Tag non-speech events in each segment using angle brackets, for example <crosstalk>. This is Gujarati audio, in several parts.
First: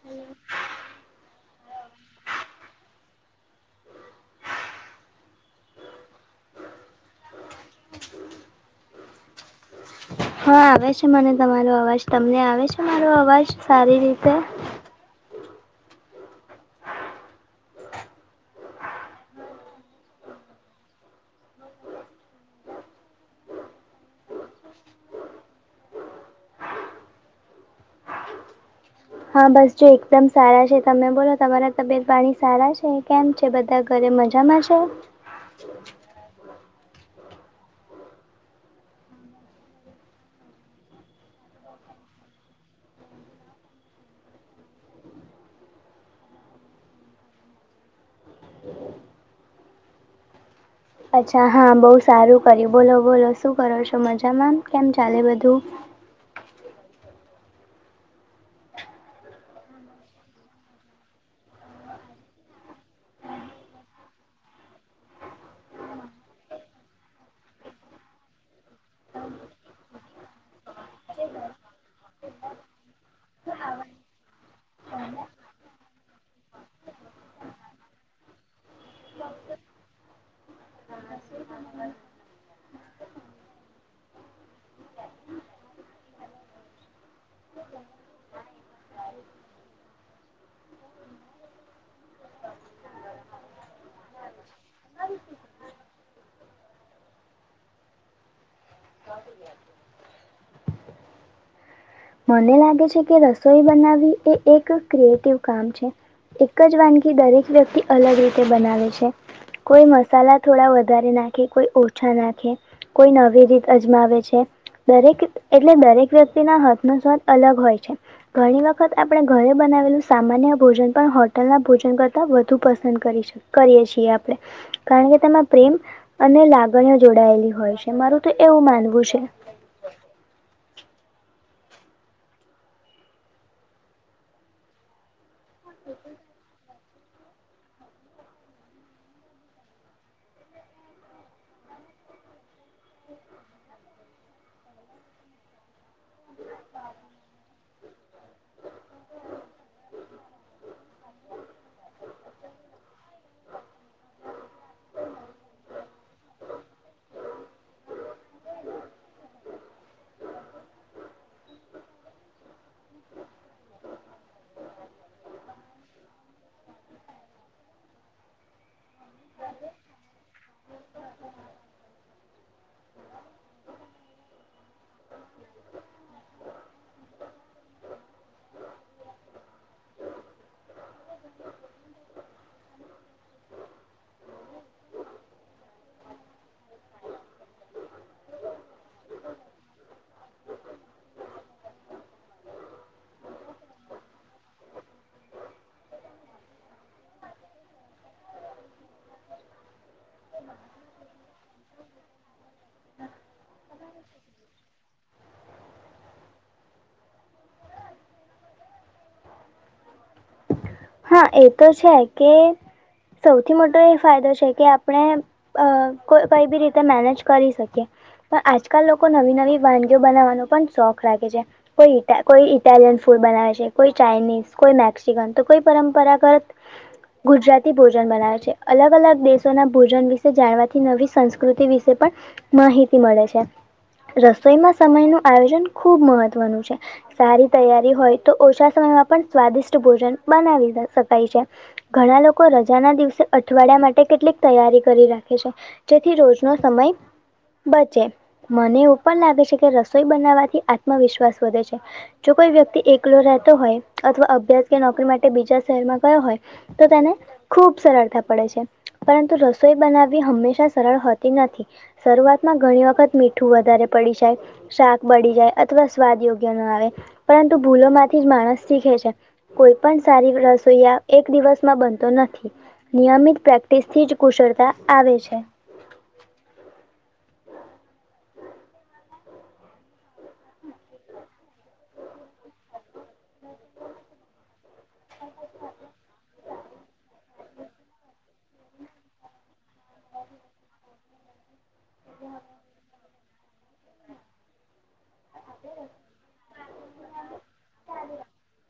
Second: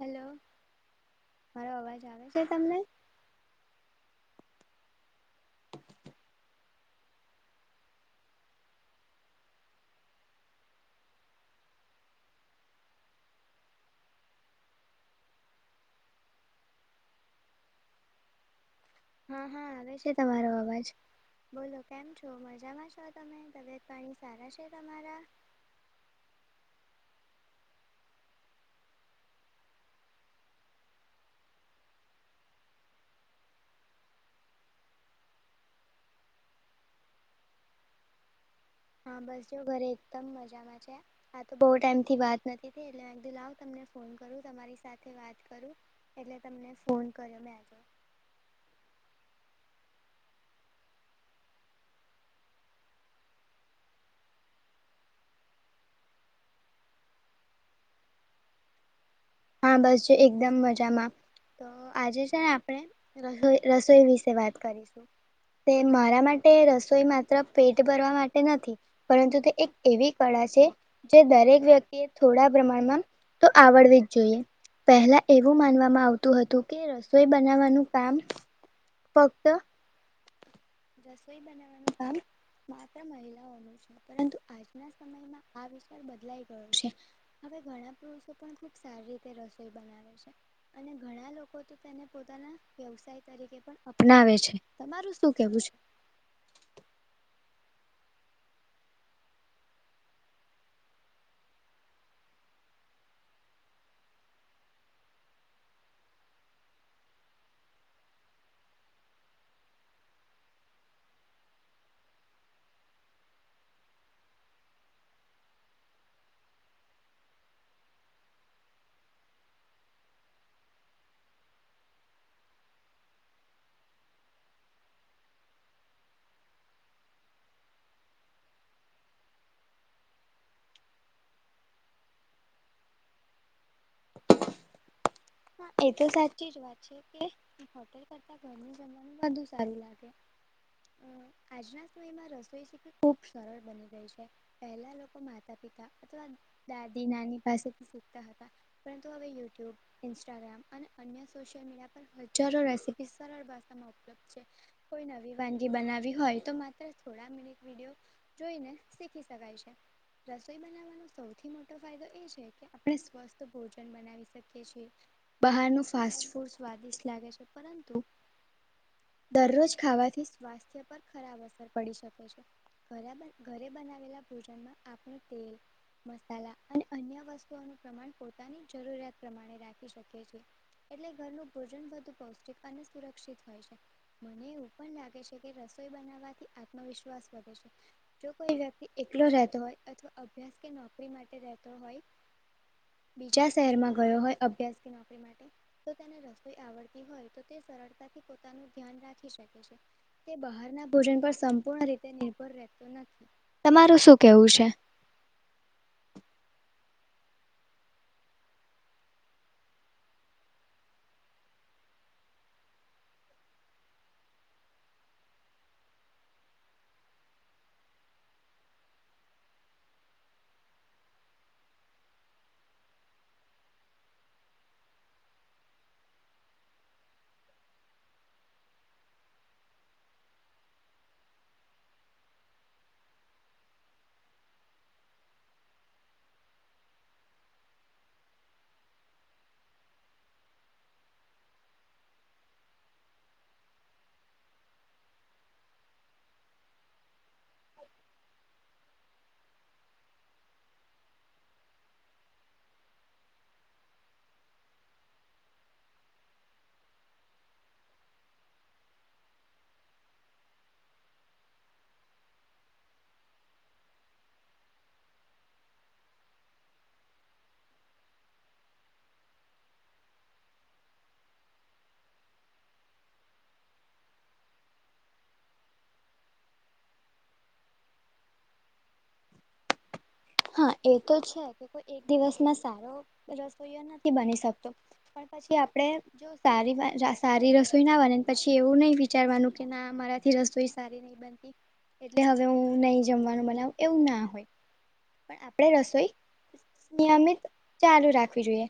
હેલો મારો અવાજ આવે છે તમને હ હા આવે છે મને તમારો અવાજ તમને આવે છે મારો અવાજ સારી રીતે હા હા આવે છે તમારો અવાજ બોલો કેમ છો મજામાં છો તમે તબિયત પાણી સારા છે તમારા હા બસ જો એકદમ સારા છે તમે બોલો તમારા તબિયત પાણી સારા છે કેમ જે બધા ઘરે મજામાં છે હા બસ જોઓ ઘરે એકદમ મજામાં આ તો બહુ ટાઈમ થી વાત નથી લાવ તમને ફોન કરું તમારી સાથે વાત કરું એટલે તમને ફોન કર્યો મેં આજે હ અચ્છા હા બહુ સારું કર્યું બોલો બોલો શું કરો છો મજામાં કેમ ચાલે બધું? હા બસ છે એકદમ મજામાં તો આજે છે ને આપણે રસો રસોઈ વિશે વાત કરીશું તે મારા માટે રસોઈ માત્ર પેટ ભરવા માટે નથી. પરંતુ તે એક એવી કળા છે જે દરેક વ્યક્તિ એ થોડા પ્રમાણમાં તો આવડવી જ જોઇએ પહેલા એવું માનવામાં આવતું હતું કે રસોઈ બનાવવાનું કામ ફક્ત રસોઈ બનાવાનું કામ માત્ર મહિલાઓનું પરંતુ આજના સમયમાં આ વિચાર બદલાઈ ગયો છે. હવે ઘણા પુરુષો પણ ખુબ સારી રીતે રસોઈ બનાવે છે. અને ઘણા લોકો તો તેને પોતાના વ્યવસાય તરીકે પણ અપનાવે છે તમારું શું કેવું છે? મને લાગે છે કે રસોઈ બનાવવી એ એક ક્રિએટિવ કામ છે. એક જ વાનગી દરેક વ્યક્તિ અલગ રીતે બનાવે છે. કોઈ મસાલા થોડા વધારે નાખે કોઈ ઓછા નાખે કોઈ નવી રીત અજમાવે છે દરેક એટલે દરેક વ્યક્તિના હાથ નો સ્વાદ અલગ હોય છે. ઘણી વખત આપણે ઘરે બનાવેલું સામાન્ય ભોજન પણ હોટલ ના ભોજન કરતા વધુ પસંદ કરીશ કરીએ છીએ આપડે કારણ કે તેમાં પ્રેમ અને લાગણીઓ જોડાયેલી હોય છે મારું તો એવું માનવું છે. હા એ તો સાચી જ વાત છે કે હોટેલ કરતા ઘરનું જમવાનું વધુ સારું લાગે આજના સમયમાં રસોઈ છે કે ખૂબ સરળ બની ગઈ છે. પહેલા લોકો માતા પિતા અથવા દાદી નાની પાસેથી શીખતા હતા. પરંતુ હવે યુટ્યુબ ઇન્સ્ટાગ્રામ અને અન્ય સોશિયલ મીડિયા પર હજારો રેસીપી સરળ ભાષામાં <inaudible> કોઈ નવી વાનગી બનાવી હોય તો માત્ર થોડા મિનિટ વિડીયો જોઈને શીખી શકાય છે. રસોઈ બનાવવાનો સૌથી મોટો ફાયદો એ છે કે આપણે સ્વસ્થ ભોજન બનાયી આવી શકે છે બહારનું ફાસ્ટ ફૂડ સ્વાદિષ્ટ લાગે છે પરંતુ દરરોજ ખાવાથી સ્વાસ્થ્ય પર ખરાબ અસર પડી શકે છે. બરાબર ઘરે બનાવેલ ભોજનમાં આપે તેલ મસાલા અને અન્ય વસ્તુઓનું પ્રમા પણ પોતાની જરૂરિયાત પ્રમાણે રાખે શકે છે એટલે ઘરનું ભોજન વધુ પૌષ્ટિક અને સ્થ રક્ષિત હોય છે. મને એવું પણ લાગે છે કે રસોઈ બનાવવાથી આત્મ વિશ્વાસ વધે છે. જો કોઈ વ્યક્તિ એકલો રહેતો હોય અથવા અભ્યાસ કે નોકરી માટે રેહ તો હોય બીજા શહેરમાં ગયો હોય અભ્યાસ કે નોકરી માટે તો તેને રસોઈ આવડતી હોય તો તે સરળતા પોતાનું ધ્યાન રાખી શકે છે. તે બહારના ભોજન પર સંપૂર્ણ રીતે નિર્ભર રહેતો ન તમારું શું કેવું છે? હા એ તો છે કે સૌથી મોટો એ ફાયદો છે કે આપણે અ કો કઈ બી રીતે મેનેજ કરી શકીએ. પણ આજકાલ લોકો નવી નવી વાનગીઓ બનાવવાનો પણ શોખ રાખે છે. કોઈ ઇટા કોઈ ઇટાલિયન ફૂડ બનાવે છે, કોઈ ચાઇનીઝ કોઈ મેક્સિકન તો કોઈ પરંપરાગત ગુજરાતી ભોજન બનાવે છે. અલગ અલગ દેશોના ભોજન વિશે જાણવાથી નવી સંસ્કૃતિ વિશે પણ માહિતી મળે છે. રસોઈમાં સમય નું આયોજન ખુબ મહત્વનું છે. સારી તૈયારી હોય તો ઓછા સમયમાં પણ સ્વાદિષ્ટ ભોજન બનાવી શકાય છે. ઘણા લોકો રજાના દિવસે અઠવાડિયા માટે કેટલીક તૈયારી કરી રાખે છે. જેથી રોજ નો સમય બચે મને એવું પણ લાગે છે કે રસોઈ બનાવવાથી આત્મવિશ્વાસ વધે છે. જો કોઈ વ્યક્તિ એકલો રહેતો હોય અથવા અભ્યાસ કે નોકરી માટે તે બીજા શહેરમાં ગયો હોય તો તેને ખુબ સરળતા પડે છે. પરંતુ રસોઈ બનાવવી હંમેશા સરળ હોતી નથી. શરૂઆતમાં ઘણી વખત મીઠું વધારે પડી જાય શાક બળી જાય અથવા સ્વાદ યોગ્ય ના આવે પરંતુ ભૂલો માંથી જ માણસ શીખે છે કોઈ પણ સારી રસોઈયા એક દિવસમાં બનતો નથી. નિયમિત પ્રેક્ટિસથી જ કુશળતા આવે છે. હા એ તો છે કે કોઈ એક દિવસમાં સારો રસોઈયો નથી બની શકતો પણ પછી આપડે જો સારી વાર સારી રસોઈ ના બને પછી એવું નહી વિચારવાનું કે ના મારાથી રસોઈ સારી નહી એટલે હવે હું નહી જમવાનું બનાવું એવું ના હોય. પણ આપણે રસોઈ નિયમિત ચાલુ રાખવી જોઈએ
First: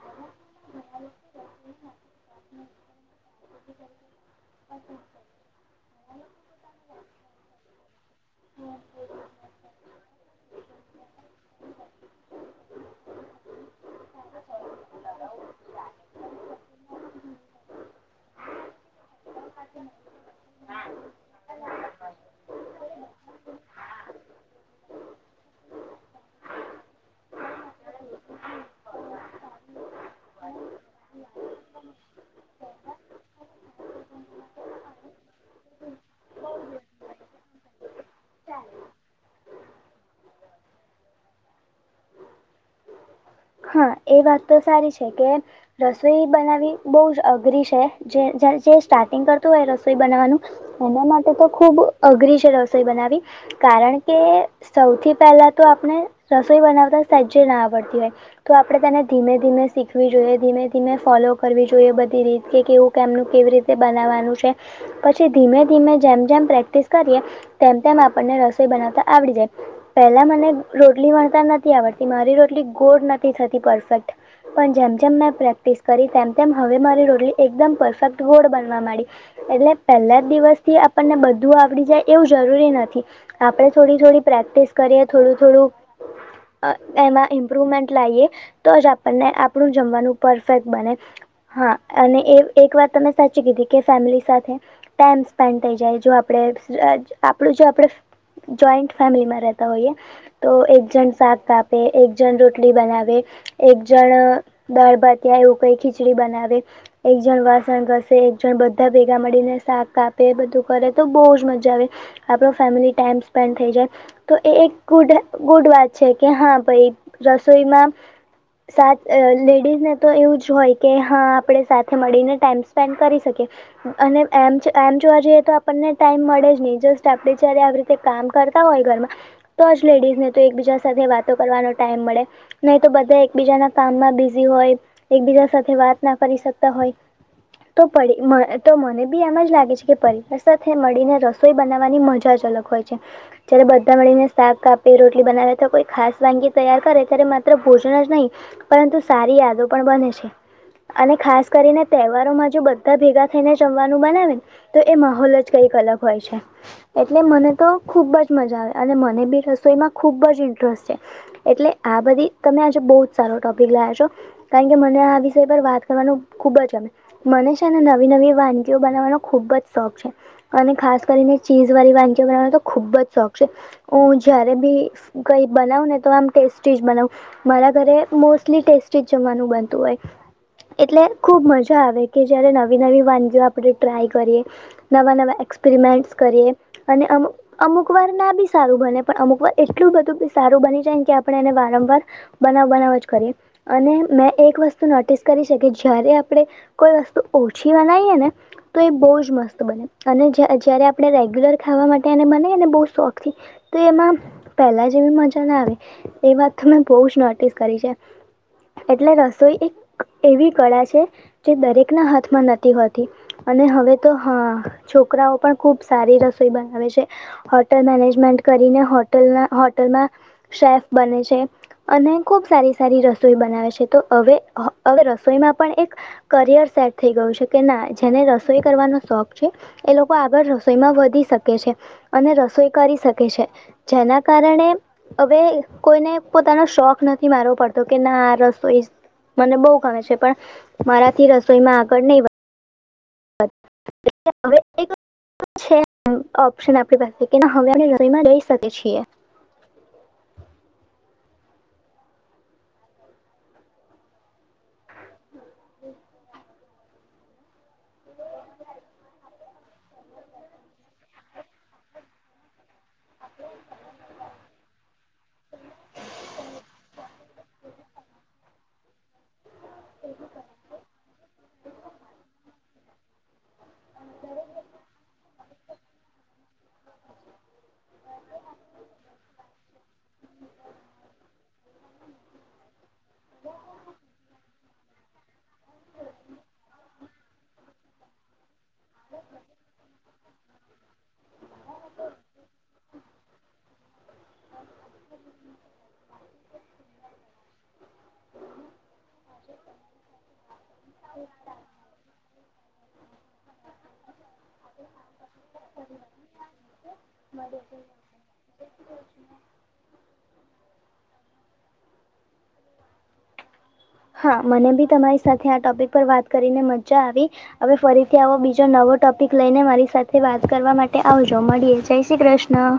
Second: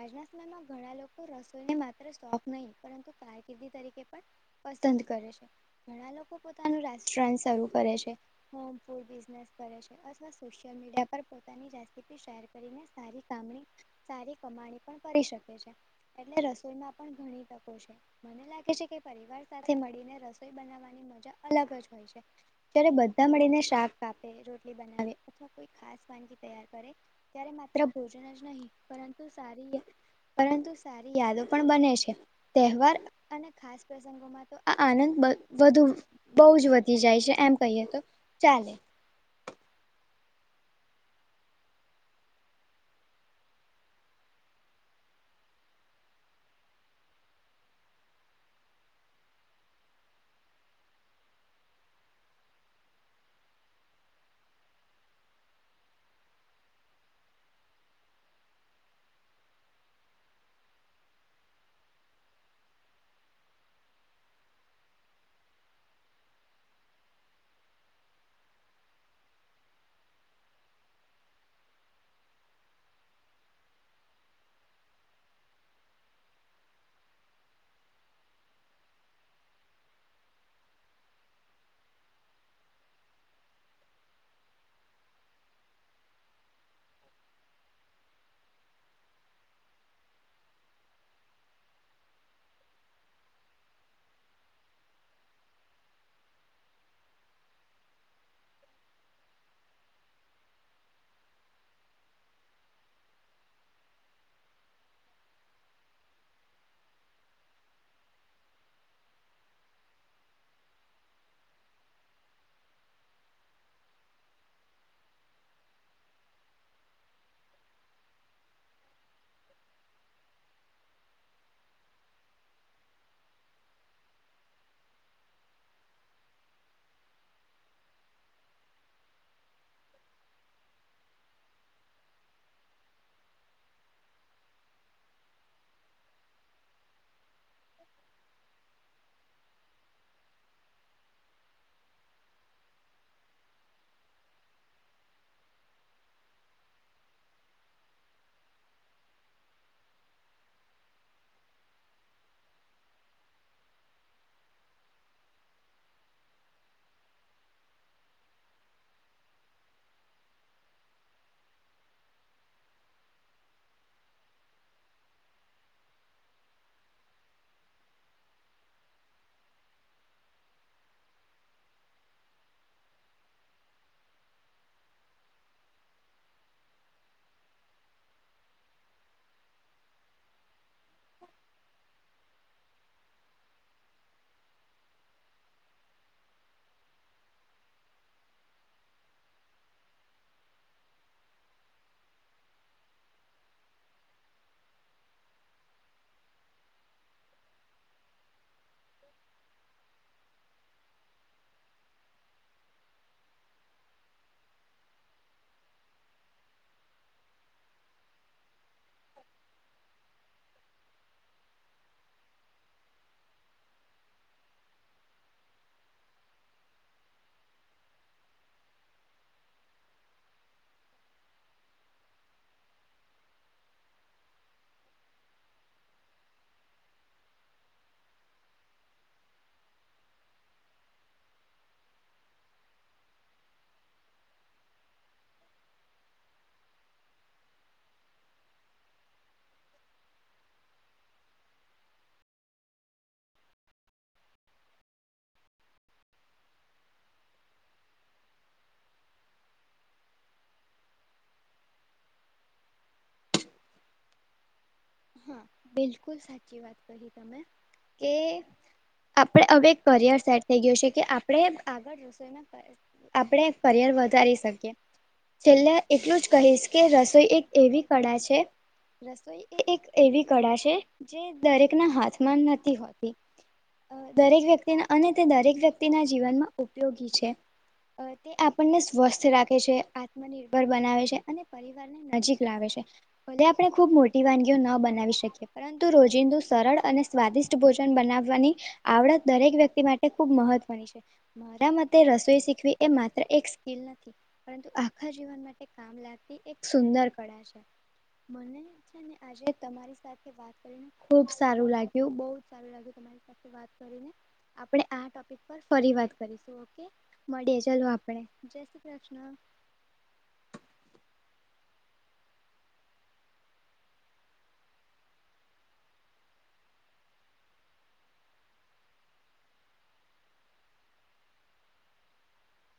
આજના સમયમાં ઘણા લોકો રસોઈને માત્ર સોક નહીં પરંતુ કારકિર્દી તરીકે પણ પસંદ કરે છે. ઘણા લોકો પોતાનું રેસ્ટોરન્ટ શરૂ કરે છે હોમ ફૂડ બિઝનેસ કરે છે અથવા સોશિયલ સોશિય મીડિયા પર પોતાની રેસીપી શેર કરીને સારી કામણી સારી કમાણી પણ કરી શકે છે. એટલે રસોઈમાં પણ ઘણી તકો છે મને લાગે છે કે પરિવાર સાથે મળીને રસોઈ બનાવ નાવવાની મજા અલગ જ હોય છે જ્યારે બધા મળીને શાક કાપે રોટલી બનાવે અથવા કોઈ ખાસ વાનગી તૈયાર કરે ત્યારે માત્ર ભોજન જ નહી પરંતુ સારી પરંતુ સારી યાદો પણ બને છે તહેવાર અને ખાસ વસ્તુ પ્રસંગોમાં તો આ આનંદ વધુ બહુ જ વધી જાય છે એમ કહીએ તો ચાલે હા એ વાત તો સારી છે કે રસોઈ બનાવી બહુ જ અઘરી છે જે જે સ્ટાર્ટિંગ કરતું હોય રસોઈ બનાવાનું. એના માટે તો ખૂબ અઘરી છે રસોઈ બનાવી કારણ કે સૌથી પહેલા તો આપણે રસોઈ બનાવતા સેજ્જે ના આવડતી હોય. તો આપણે તેને ધીમે ધીમે શીખવી જોઈએ ધીમે ધીમે ફોલો કરવી જોઈએ બધી રીત કે કેવું એમેંનું કેવી રીતે બનાવાનું છે. પછી ધીમે ધીમે જેમ જેમ પ્રેક્ટિસ કરીએ તેમ તેમ આપણને રસોઈ બનાવતા આવડી જાય. પેલા મને રોટલી વણતા નથી આવડતી મારી રોટલી ગોડ નથી થતી પરફેક્ટ પણ જેમ જેમ મેં પ્રેક્ટિસ કરી તેમ તેમ હવે મારી રોટલી એકદમ પરફેક્ટ ગોડ બનવા માંડી એટલે પહેલા જ દિવસથી આપણને બધું આવડી જાય એવું જરૂરી નથી. આપડે થોડી થોડી પ્રેક્ટિસ કરીએ થોડું થોડું અ એમાં ઇમ્પ્રુવમેન્ટ લાઈએ તો જ આપણને આપણું જમવાનું પરફેક્ટ બને. હા અને એ એક વાત તમે સાચી કીધી કે ફેમિલી સાથે ટાઈમ સ્પેન્ડ થઈ જાય જો આપડે આપણું જો આપડે. જોઈન્ટ ફેમિલીમાં રહેતા હોય તો એક જન શાક કાપે એક જણ ર ખીચડી બનાવે એક જણ દાળ ભાત એવું કઈ ખીચડી બનાવે એક જણ વાસણ કરસે એક જણ બધા ભેગા મળીને શાક કાપે બધું કરે તો બહુ જ મજા આવે આપણો ફેમિલી ટાઈમ સ્પેન્ડ થઈ જાય તો એ એક ગુડ ગુડ વાત છે કે હા ભાઈ રસોઈમાં સાત લેડીઝને તો એવું જ હોય કે હા આપણે સાથે મળીને ટાઈમ સ્પેન્ડ કરી શકીએ અનેમ એમ જોવા જઈએ તો આપણને ટાઈમ મળે જ નહી જસ્ટ આપડે જય્યારે આવી કામ કરતા હોય ઘરમાં તો જ લેડીઝ ને તો એકબીજા સાથે વાતો કરવાનો ટાઈમ મળે નહી તો બધા એકબીજાના કામમાં બિઝી હોય એકબીજા સાથે વાત ના કરી શકતા હોય તો પરિ તો મને બી એમ જ લાગે છે કે પરિવાર સાથે મળીને રસ સોઈ બનાવવાની મજા જ અલગ હોય છે જયારે બધા મળીને સાખ કાપે રોટલી બનાવે તો કોઈ ખાસ વાનગી તૈયાર કરે ત્યારે માત્ર ભોજન જ નહીં પરંતુ સારી યાદો પણ બને છે અને ખાસ કરીને તહેવારો માં જો બધા ભેગા થઈને જમવાનું બનાવે ને તો એ માહોલ જ કઈક અલગ હોય છે એટલે મને તો ખૂબ જ મજા આવે અને મને બી રસોઈમાં ખૂબ જ ઇન્ટરેસ્ટ છે એટલે આ બધી તમે આજે બહુ જ સારો ટોપિક લાવ્યા છો કારણ કે મને આ વિષય પર વાત કરવાનું ખૂબ જ ગમે મને છે ને નવી નવી વાનગીઓ બનાવવાનો ખૂબ જ શોખ છે અને ખાસ કરીને ચીઝ વાળી વાનગીઓ બનાવવાનો તો ખુબ જ શોખ છે હું જયારે બી કઈ બનાવ ને તો આમ ટેસ્ટી જ બનાવું મારા ઘરે મોસ્ટલી ટેસ્ટી જમવાનું બનતું હોય એટલે ખુબ મજા આવે કે જયારે નવી નવી વાનગીઓ આપણે ટ્રાય કરીએ નવા નવા એક્સપેરિમેન્ટસ કરીએ અને અમુક વાર ના બી સારું બને પણ અમુક વાર એટલું બધું સારું બની જાય કે એને વારંવાર બનાવ બનાવ જ કરી અને મેં એક વસ્તુ નોટિસ કરી શકી જય્યારે આપણે કોઈ વસ્તુ ઓછી બનાઈ ને તો એ બહુ જ મસ્ત બને અને જયારે આપણે રેગ્યુલર ખાવા માટે બનાવી ને બહું સોખથી તે એમાં પહેલા જેવી મજા ના આવે એ વાત મેં બહુ જ નોટિસ કરી છે એટલે રસોઈ એક એવી કળા છે જે દરેકના હાથમાં નથી હોતી અને હવે તો હા છોકરાઓ પણ ખુબ સારી રસોઈ બનાવે છે હોટલ મેનેજમેન્ટ કરીને હોતલ હોટલમાં શેફ બને છે અને ખુબ સારી સારી રસોઈ બનાવે છે તો હવે હવે રસોઈમાં પણ એક કરિયર સેટ થઈ ગયું છે કે ના જેને રસોઈ કરવાનો શોખ છે એ લોકો આગળ રસોઈમાં વધી શકે છે અને રસોઈ કરી શકે છે જેના કારણે હવે કોઈને પોતાનો શોખ નથી મારવો પડતો કે ના આ રસોઈ મને બહુ ગમે છે પણ મારાથી રસોઈમાં આગળ નહી એ હવે એક છે ઓપ્શન આપણી પાસે કે ના હવે <unintelligible> રઈ શકી છીએ હા બિલકુલ સાચી વાત તમે કે આપણે હવે એક કરિયર સેટ થઈ ગયો છે કે આપણે આગળ રસોઈમાં આપણે કરિયર વધારી શકીએ છેલ્લે એટલું જ કહીશ કે રસોઈ એક એવી કળા છે રસોઈ એ એક એવી કળા છે જે દરેકના હાથમાં નથી હોતી દરેક વ્યક્તિના અને તે દરેક વ્યક્તિના જીવનમાં ઉપયોગી છે અ તે આપણને સ્વસ્થ રાખે છે આત્મનિર્ભર બનાવે છે અને પર નજીક લાવે છે ભલે આપડણે ખુબ મોટી વાનગીઓ ન બનાવી શકીએ પરંતુ રોજિંદુ સરળ અને સ્વાદિષ્ટ ભોજન બનાવવાની આવડત દરેક વ્યક્તિ માટે ખૂબ મહત્ત્વની છે મારા મતે રસોઈ શીખવી એ માત્ર એક સ્કિલ નથી પરંતુ આખા જીવન માટે <unintelligible> એક સુંદર કળા છે મને આજે તમારી સાથે વાત કરીને ખુબ સારું લાગ્યું બહું સારું લાગ્યું તમારી સાથે વાત કરીને આપણે આ ટોપિક પર ફરી વાત કરીશું ઓકે મળીએ ચાલો આપડે જય શ્રી કૃષ્ણ હા મને બી તમારી સાથે આ ટોપિક પર વાત કરીને મજા આવી હવે ફરીથી આવો બીજો નવો ટોપિક લઈને મારી સાથે વાત કરવા માટે આવજો મળીએ જય શ્રી કૃષ્ણ ના